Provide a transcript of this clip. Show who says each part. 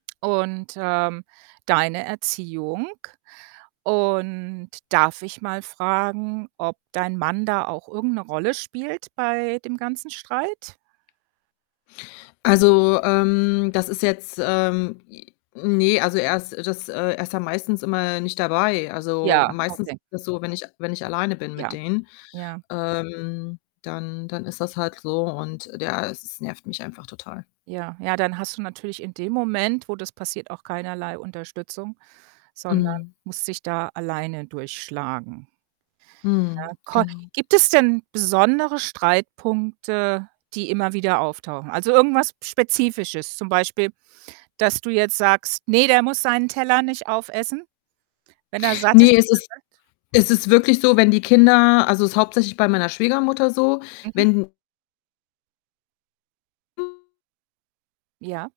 Speaker 1: Und, ähm, deine Erziehung? Und darf ich mal fragen, ob dein Mann da auch irgend 'ne Rolle spielt bei dem ganzen Streit?
Speaker 2: Also, ähm, das ist jetzt, ähm j ne, also, er ist das äh, er ist ja meistens immer nicht dabei. Also,
Speaker 1: Ja,
Speaker 2: meistens ist
Speaker 1: okay.
Speaker 2: das so, wenn ich wenn ich alleine bin mit
Speaker 1: Ja,
Speaker 2: denen,
Speaker 1: ja.
Speaker 2: ähm, dann dann ist das halt so und ja, e es nervt mich einfach total.
Speaker 1: Ja, ja, dann hast du natürlich in dem Moment, wo das passiert, auch keinerlei Unterstützung, sondern
Speaker 2: Mhm.
Speaker 1: musst dich da alleine durchschlagen.
Speaker 2: Mhm,
Speaker 1: Ja, ko
Speaker 2: genau.
Speaker 1: gibt es denn besondere Streitpunkte, die immer wieder auftauchen? Also, irgendwas Spezifisches, zum Beispiel, dass du jetzt sagst, ne, der muss seinen Teller nicht aufessen? Wenn er satt ist,
Speaker 2: Ne, es
Speaker 1: ist
Speaker 2: ist
Speaker 1: er satt?
Speaker 2: es ist wirklich so, wenn die Kinder also, ist hauptsächlich bei meiner Schwiegermutter so,
Speaker 1: Mhm.
Speaker 2: wenn
Speaker 1: Ja.